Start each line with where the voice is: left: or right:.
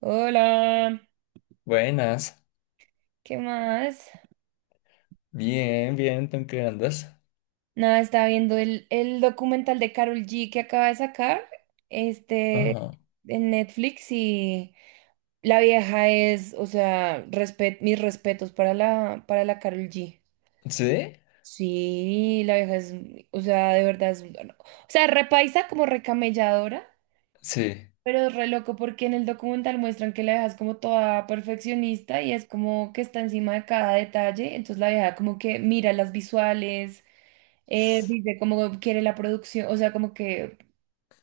right: Hola,
left: Buenas.
right: ¿qué más?
left: Bien, bien, ¿tú en qué andas?
right: Nada, estaba viendo el documental de Carol G que acaba de sacar, este,
left: Ajá.
right: en Netflix. Y la vieja es, o sea, mis respetos para para la Karol G.
left: ¿Sí?
right: Sí, la vieja es, o sea, de verdad es, o sea, repaisa como recamelladora,
left: Sí.
right: pero es re loco porque en el documental muestran que la vieja es como toda perfeccionista y es como que está encima de cada detalle. Entonces la vieja como que mira las visuales. Dice cómo quiere la producción, o sea, como que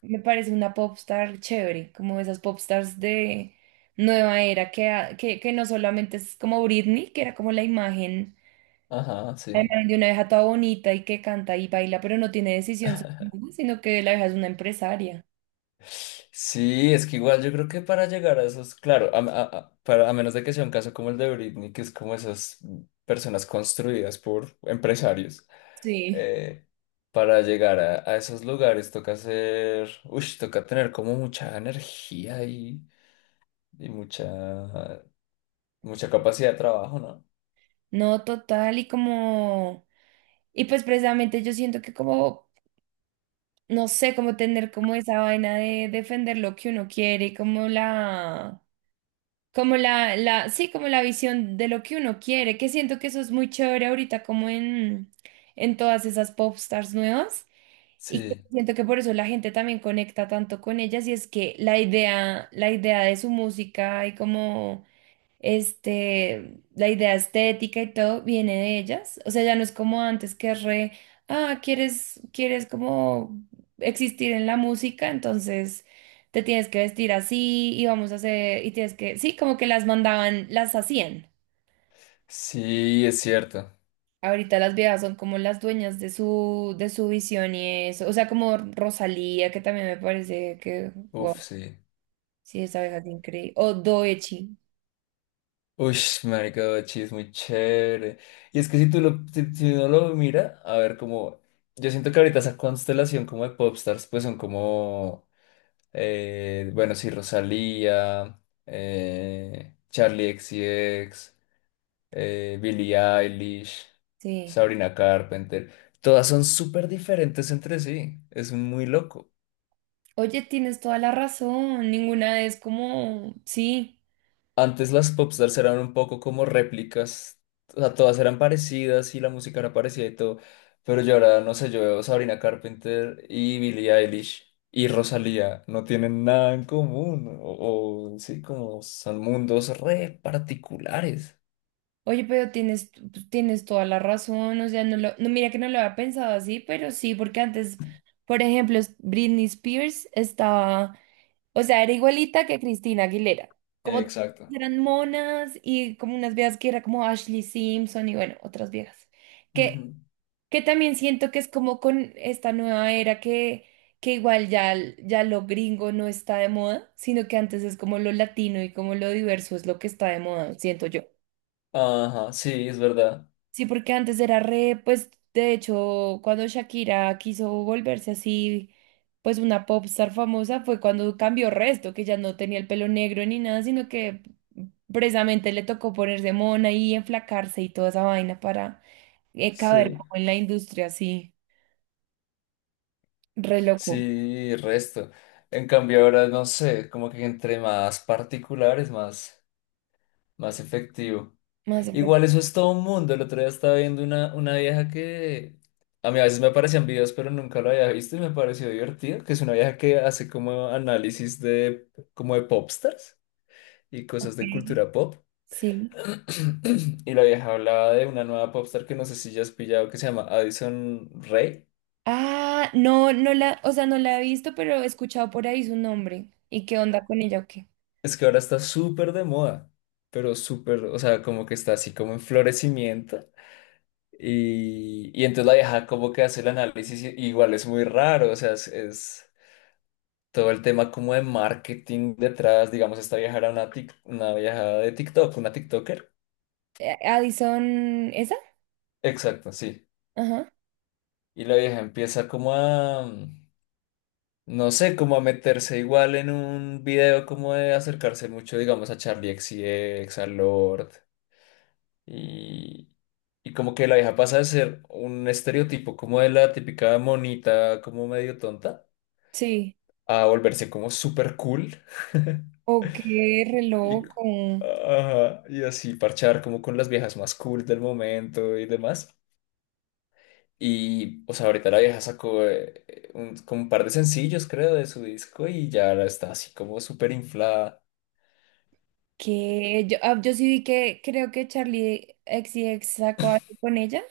right: me parece una popstar chévere, como esas popstars de nueva era, que no solamente es como Britney, que era como
left: Ajá,
right: la
left: sí.
right: imagen de una vieja toda bonita y que canta y baila, pero no tiene decisión sobre nada, sino que la vieja es una empresaria.
left: Sí, es que igual yo creo que para llegar a esos, claro, para, a menos de que sea un caso como el de Britney, que es como esas personas construidas por empresarios,
right: Sí.
left: eh, para llegar a esos lugares toca hacer, uy, toca tener como mucha energía y, y mucha, mucha capacidad de trabajo, ¿no?
right: No, total, y como, y pues precisamente yo siento que como, no sé, como tener como esa vaina de defender lo que uno quiere, como la... Como sí, como la visión de lo que uno quiere, que siento que eso es muy chévere ahorita, como en todas esas popstars nuevas, y que
left: Sí,
right: siento que por eso la gente también conecta tanto con ellas. Y es que la idea de su música y como este, la idea estética y todo viene de ellas. O sea, ya no es como antes que re, ah, quieres como existir en la música, entonces te tienes que vestir así y vamos a hacer, y tienes que, sí, como que las mandaban, las hacían.
left: sí, es cierto.
right: Ahorita las viejas son como las dueñas de de su visión y eso. O sea, como Rosalía, que también me parece que,
left: Uf,
right: wow,
left: sí.
right: sí, esa vieja es increíble. O Doechi,
left: Uy, marica, Bachi es muy chévere. Y es que si uno lo mira, a ver, como, yo siento que ahorita esa constelación como de popstars, pues son como, bueno, sí, Rosalía, Charlie XCX, Billie Eilish,
right: sí.
left: Sabrina Carpenter, todas son súper diferentes entre sí, es muy loco.
right: Oye, tienes toda la razón, ninguna es como, sí,
left: Antes las popstars eran un poco como réplicas, o sea, todas eran parecidas y la música era parecida y todo, pero yo ahora, no sé, yo veo Sabrina Carpenter y Billie Eilish y Rosalía, no tienen nada en común, o sí, como son mundos re particulares.
right: oye, pero tienes, tienes toda la razón, o sea, no, mira que no lo había pensado así, pero sí, porque antes, por ejemplo, Britney Spears estaba, o sea, era igualita que Cristina Aguilera, como todas
left: Exacto.
right: eran monas y como unas viejas que era como Ashley Simpson y bueno, otras viejas. que
left: Ujú.
right: Que también siento que es como con esta nueva era que igual ya, ya lo gringo no está de moda, sino que antes es como lo latino y como lo diverso es lo que está de moda, siento yo.
left: Ajá, sí, es verdad.
right: Sí, porque antes era re, pues de hecho, cuando Shakira quiso volverse así, pues una popstar famosa, fue cuando cambió resto, que ya no tenía el pelo negro ni nada, sino que precisamente le tocó ponerse mona y enflacarse y toda esa vaina para caber
left: Sí,
right: como en la industria, así, re loco.
left: sí, resto. En cambio ahora, no sé, como que entre más particulares, más efectivo.
right: Más efecto.
left: Igual eso es todo un mundo. El otro día estaba viendo una vieja que a mí a veces me aparecían videos, pero nunca lo había visto y me pareció divertido, que es una vieja que hace como análisis de como de popstars y
right: Ok,
left: cosas de cultura pop.
right: sí.
left: Y la vieja hablaba de una nueva popstar que no sé si ya has pillado que se llama Addison Rae.
right: Ah, no, no la, o sea, no la he visto, pero he escuchado por ahí su nombre. ¿Y qué onda con ella o qué?
left: Es que ahora está súper de moda, pero súper, o sea, como que está así como en florecimiento. Y entonces la vieja como que hace el análisis, y- igual es muy raro, o sea, todo el tema como de marketing detrás, digamos, esta vieja era una, una vieja de TikTok, una TikToker.
right: Addison, ¿esa?
left: Exacto, sí.
right: Ajá.
left: Y la vieja empieza como a, no sé, como a meterse igual en un video como de acercarse mucho, digamos, a Charlie XCX, a Lord. Y, y como que la vieja pasa de ser un estereotipo como de la típica monita, como medio tonta,
right: Sí.
left: a volverse como súper cool.
right: Ok, re
left: Y,
right: loco.
left: ajá, y así parchar como con las viejas más cool del momento y demás. Y, o sea, ahorita la vieja sacó un, como un par de sencillos, creo, de su disco y ya ahora está así como súper inflada.
right: Que yo, ah, yo sí vi que creo que Charlie XCX sacó algo con ella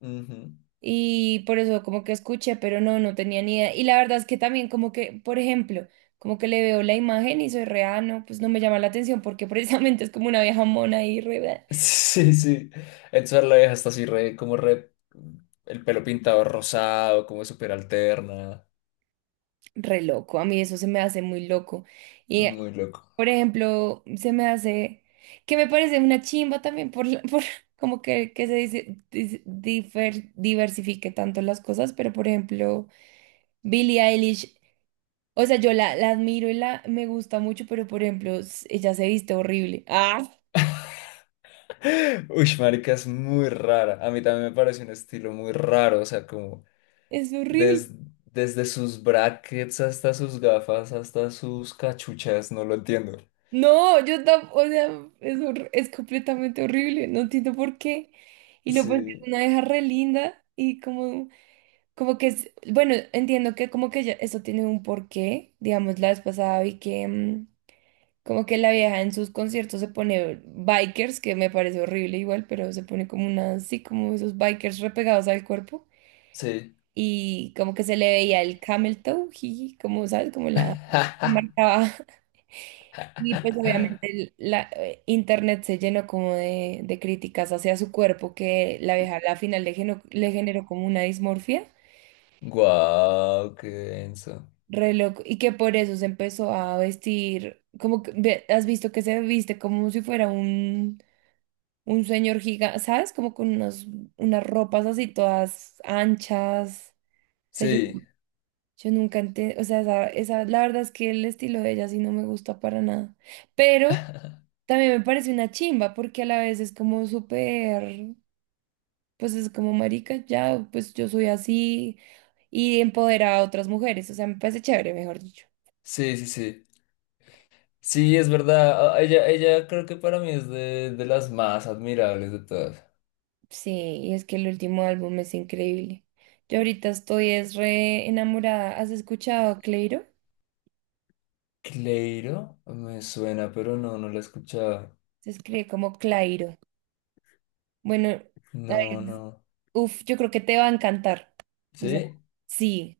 left: Ujú.
right: y por eso como que escuché, pero no, no tenía ni idea. Y la verdad es que también como que, por ejemplo, como que le veo la imagen y soy re, ah, no, pues no me llama la atención porque precisamente es como una vieja mona y re. Bleh.
left: Sí, sí. Entonces la vieja está así re, como re, el pelo pintado rosado, como súper alterna.
right: Re loco. A mí eso se me hace muy loco. Y,
left: Muy loco.
right: por ejemplo, se me hace, que me parece una chimba también por, por como que se dice, diversifique tanto las cosas, pero por ejemplo, Billie Eilish, o sea, la admiro y la me gusta mucho, pero por ejemplo, ella se viste horrible. ¡Ah!
left: Uy, marica, es muy rara. A mí también me parece un estilo muy raro, o sea, como...
right: Es horrible.
left: Des- desde sus brackets hasta sus gafas, hasta sus cachuchas, no lo entiendo.
right: No, yo tampoco, o sea, es, es completamente horrible. No entiendo por qué. Y lo pues es
left: Sí,
right: una deja re linda y como... Como que es, bueno, entiendo que como que ya eso tiene un porqué, digamos, la vez pasada vi que como que la vieja en sus conciertos se pone bikers, que me parece horrible igual, pero se pone como una, sí, como esos bikers repegados al cuerpo
left: sí.
right: y como que se le veía el camel toe, jiji, como, ¿sabes? Como la la
left: ¡Ja!
right: marcaba. Y pues obviamente la internet se llenó como de críticas hacia su cuerpo, que la vieja a la final le, le generó como una dismorfia.
left: Guau, qué denso.
right: Re loco. Y que por eso se empezó a vestir, como que, has visto que se viste como si fuera un señor gigante, ¿sabes? Como con unas, unas ropas así todas anchas. O sea, yo,
left: Sí,
right: yo nunca entendí, o sea, la verdad es que el estilo de ella sí no me gusta para nada. Pero también me parece una chimba porque a la vez es como súper, pues es como marica, ya, pues yo soy así y empodera a otras mujeres. O sea, me parece chévere, mejor dicho.
left: sí, sí, sí. Sí, es verdad. Ella, ella creo que para mí es de las más admirables de todas.
right: Sí, y es que el último álbum es increíble. Yo ahorita estoy es re enamorada. ¿Has escuchado a Cleiro?
left: Cleiro, me suena, pero no, no la he escuchado.
right: Se escribe como Clairo. Bueno, a ver,
left: No, no.
right: uf, yo creo que te va a encantar. O sea,
left: ¿Sí?
right: sí,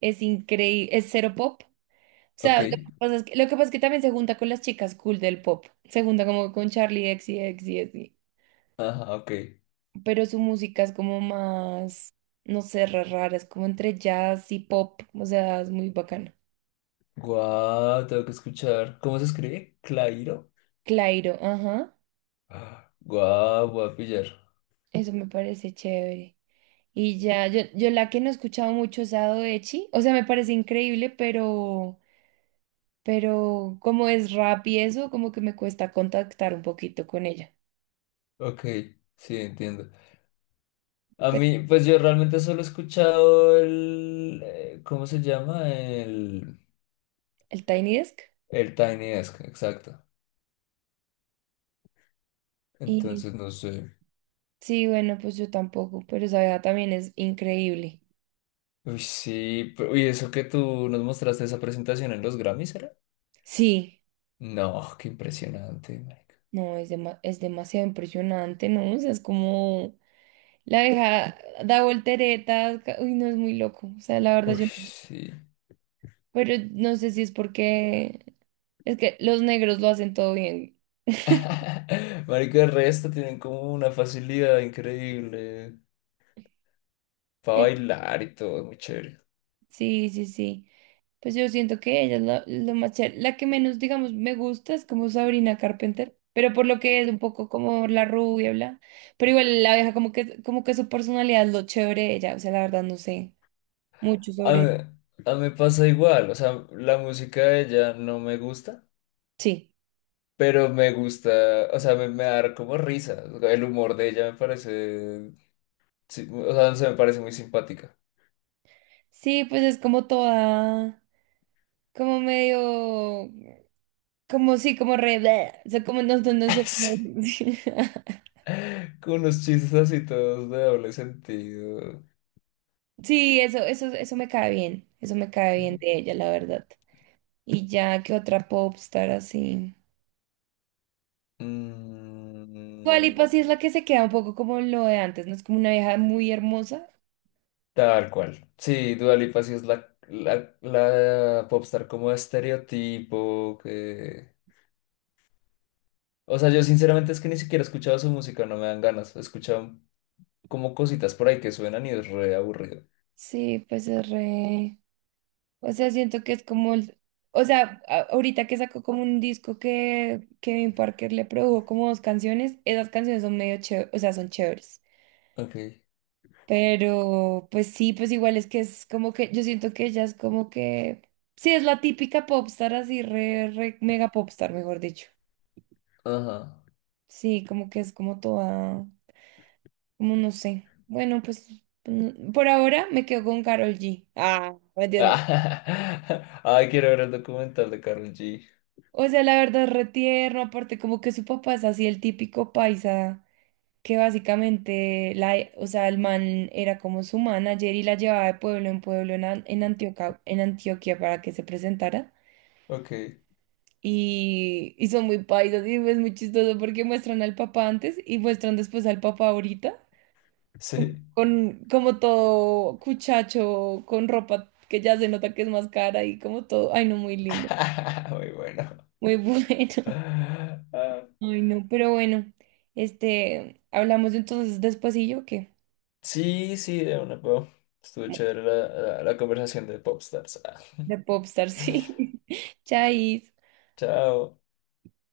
right: es increíble, es cero pop. O
left: Ok.
right: sea, lo que pasa es que también se junta con las chicas cool del pop. Se junta como con Charlie X y X y así.
left: Ajá, ok.
right: Pero su música es como más, no sé, re rara, es como entre jazz y pop. O sea, es muy bacana.
left: Guau, tengo que escuchar. ¿Cómo se escribe? Clairo.
right: Clairo, ajá.
left: Guau, voy a pillar.
right: Eso me parece chévere. Y ya, yo la que no he escuchado mucho es Sado Echi, o sea, me parece increíble, pero como es rap y eso, como que me cuesta contactar un poquito con ella.
left: Ok, sí, entiendo. A
right: Pero
left: mí, pues yo realmente solo he escuchado el, ¿cómo se llama?
right: el Tiny Desk.
left: El Tiny Desk, exacto.
right: Y
left: Entonces, no sé.
right: sí, bueno, pues yo tampoco, pero esa vieja también es increíble.
left: Uy, sí, pero- uy, eso que tú nos mostraste esa presentación en los Grammys, ¿era?
right: Sí,
left: No, qué impresionante, marica.
right: no, es, es demasiado impresionante, ¿no? O sea, es como la vieja da volteretas, uy, no, es muy loco. O sea, la verdad
left: Uy,
right: yo... No,
left: sí.
right: pero no sé si es porque es que los negros lo hacen todo bien.
left: Marica, el resto tienen como una facilidad increíble para
right: Eh,
left: bailar y todo, muy chévere.
right: Sí, sí, sí. Pues yo siento que ella es la, lo más chévere. La que menos, digamos, me gusta es como Sabrina Carpenter, pero por lo que es un poco como la rubia, bla. Pero igual la abeja como que su personalidad es lo chévere de ella, o sea, la verdad no sé mucho
left: A mí,
right: sobre.
left: a mí me pasa igual, o sea, la música de ella no me gusta,
right: Sí.
left: pero me gusta, o sea, me da como risa, o sea, el humor de ella me parece, sí, o sea, no sé, me parece muy simpática.
right: Sí, pues es como toda como medio como sí, como re, bleh, o sea, como no, no sé
left: Sí,
right: cómo.
left: con unos chistes así todos de doble sentido.
right: Sí, eso me cae bien. Eso me cae bien de ella, la verdad. Y ya que otra popstar así.
left: Mm,
right: Dualipa sí es la que se queda un poco como lo de antes, ¿no? Es como una vieja muy hermosa.
left: tal cual. Sí, Dua Lipa sí es la popstar como estereotipo que... O sea, yo sinceramente es que ni siquiera he escuchado su música, no me dan ganas. He escuchado como cositas por ahí que suenan y es re aburrido.
right: Sí, pues es re. O sea, siento que es como el. O sea, ahorita que sacó como un disco que Kevin Parker le produjo como dos canciones, esas canciones son medio chéveres, o sea, son chéveres.
left: Ok,
right: Pero pues sí, pues igual es que es como que yo siento que ella es como que sí, es la típica popstar así re, re mega popstar, mejor dicho.
left: ajá.
right: Sí, como que es como toda, como no sé. Bueno, pues mm, por ahora me quedo con Carol G. Ah, me entiendo.
left: Ay, quiero ver el documental de Karol G.
right: O sea, la verdad es re tierno, aparte como que su papá es así el típico paisa que básicamente la, e, o sea, el man era como su manager y la llevaba de pueblo en pueblo en, en Antioquia para que se presentara.
left: Ok,
right: Y, y son muy paisas y es muy chistoso porque muestran al papá antes y muestran después al papá ahorita, como,
left: sí.
right: con, como todo cuchacho, con ropa que ya se nota que es más cara y como todo, ay no, muy lindo,
left: Muy bueno.
right: muy bueno,
left: Ah,
right: ay no, pero bueno, este, hablamos entonces después y yo qué,
left: sí, sí, de una, po. Estuvo
right: bueno,
left: chévere la, conversación de Popstars. Ah,
right: de Popstar, sí, chais.
left: Chao.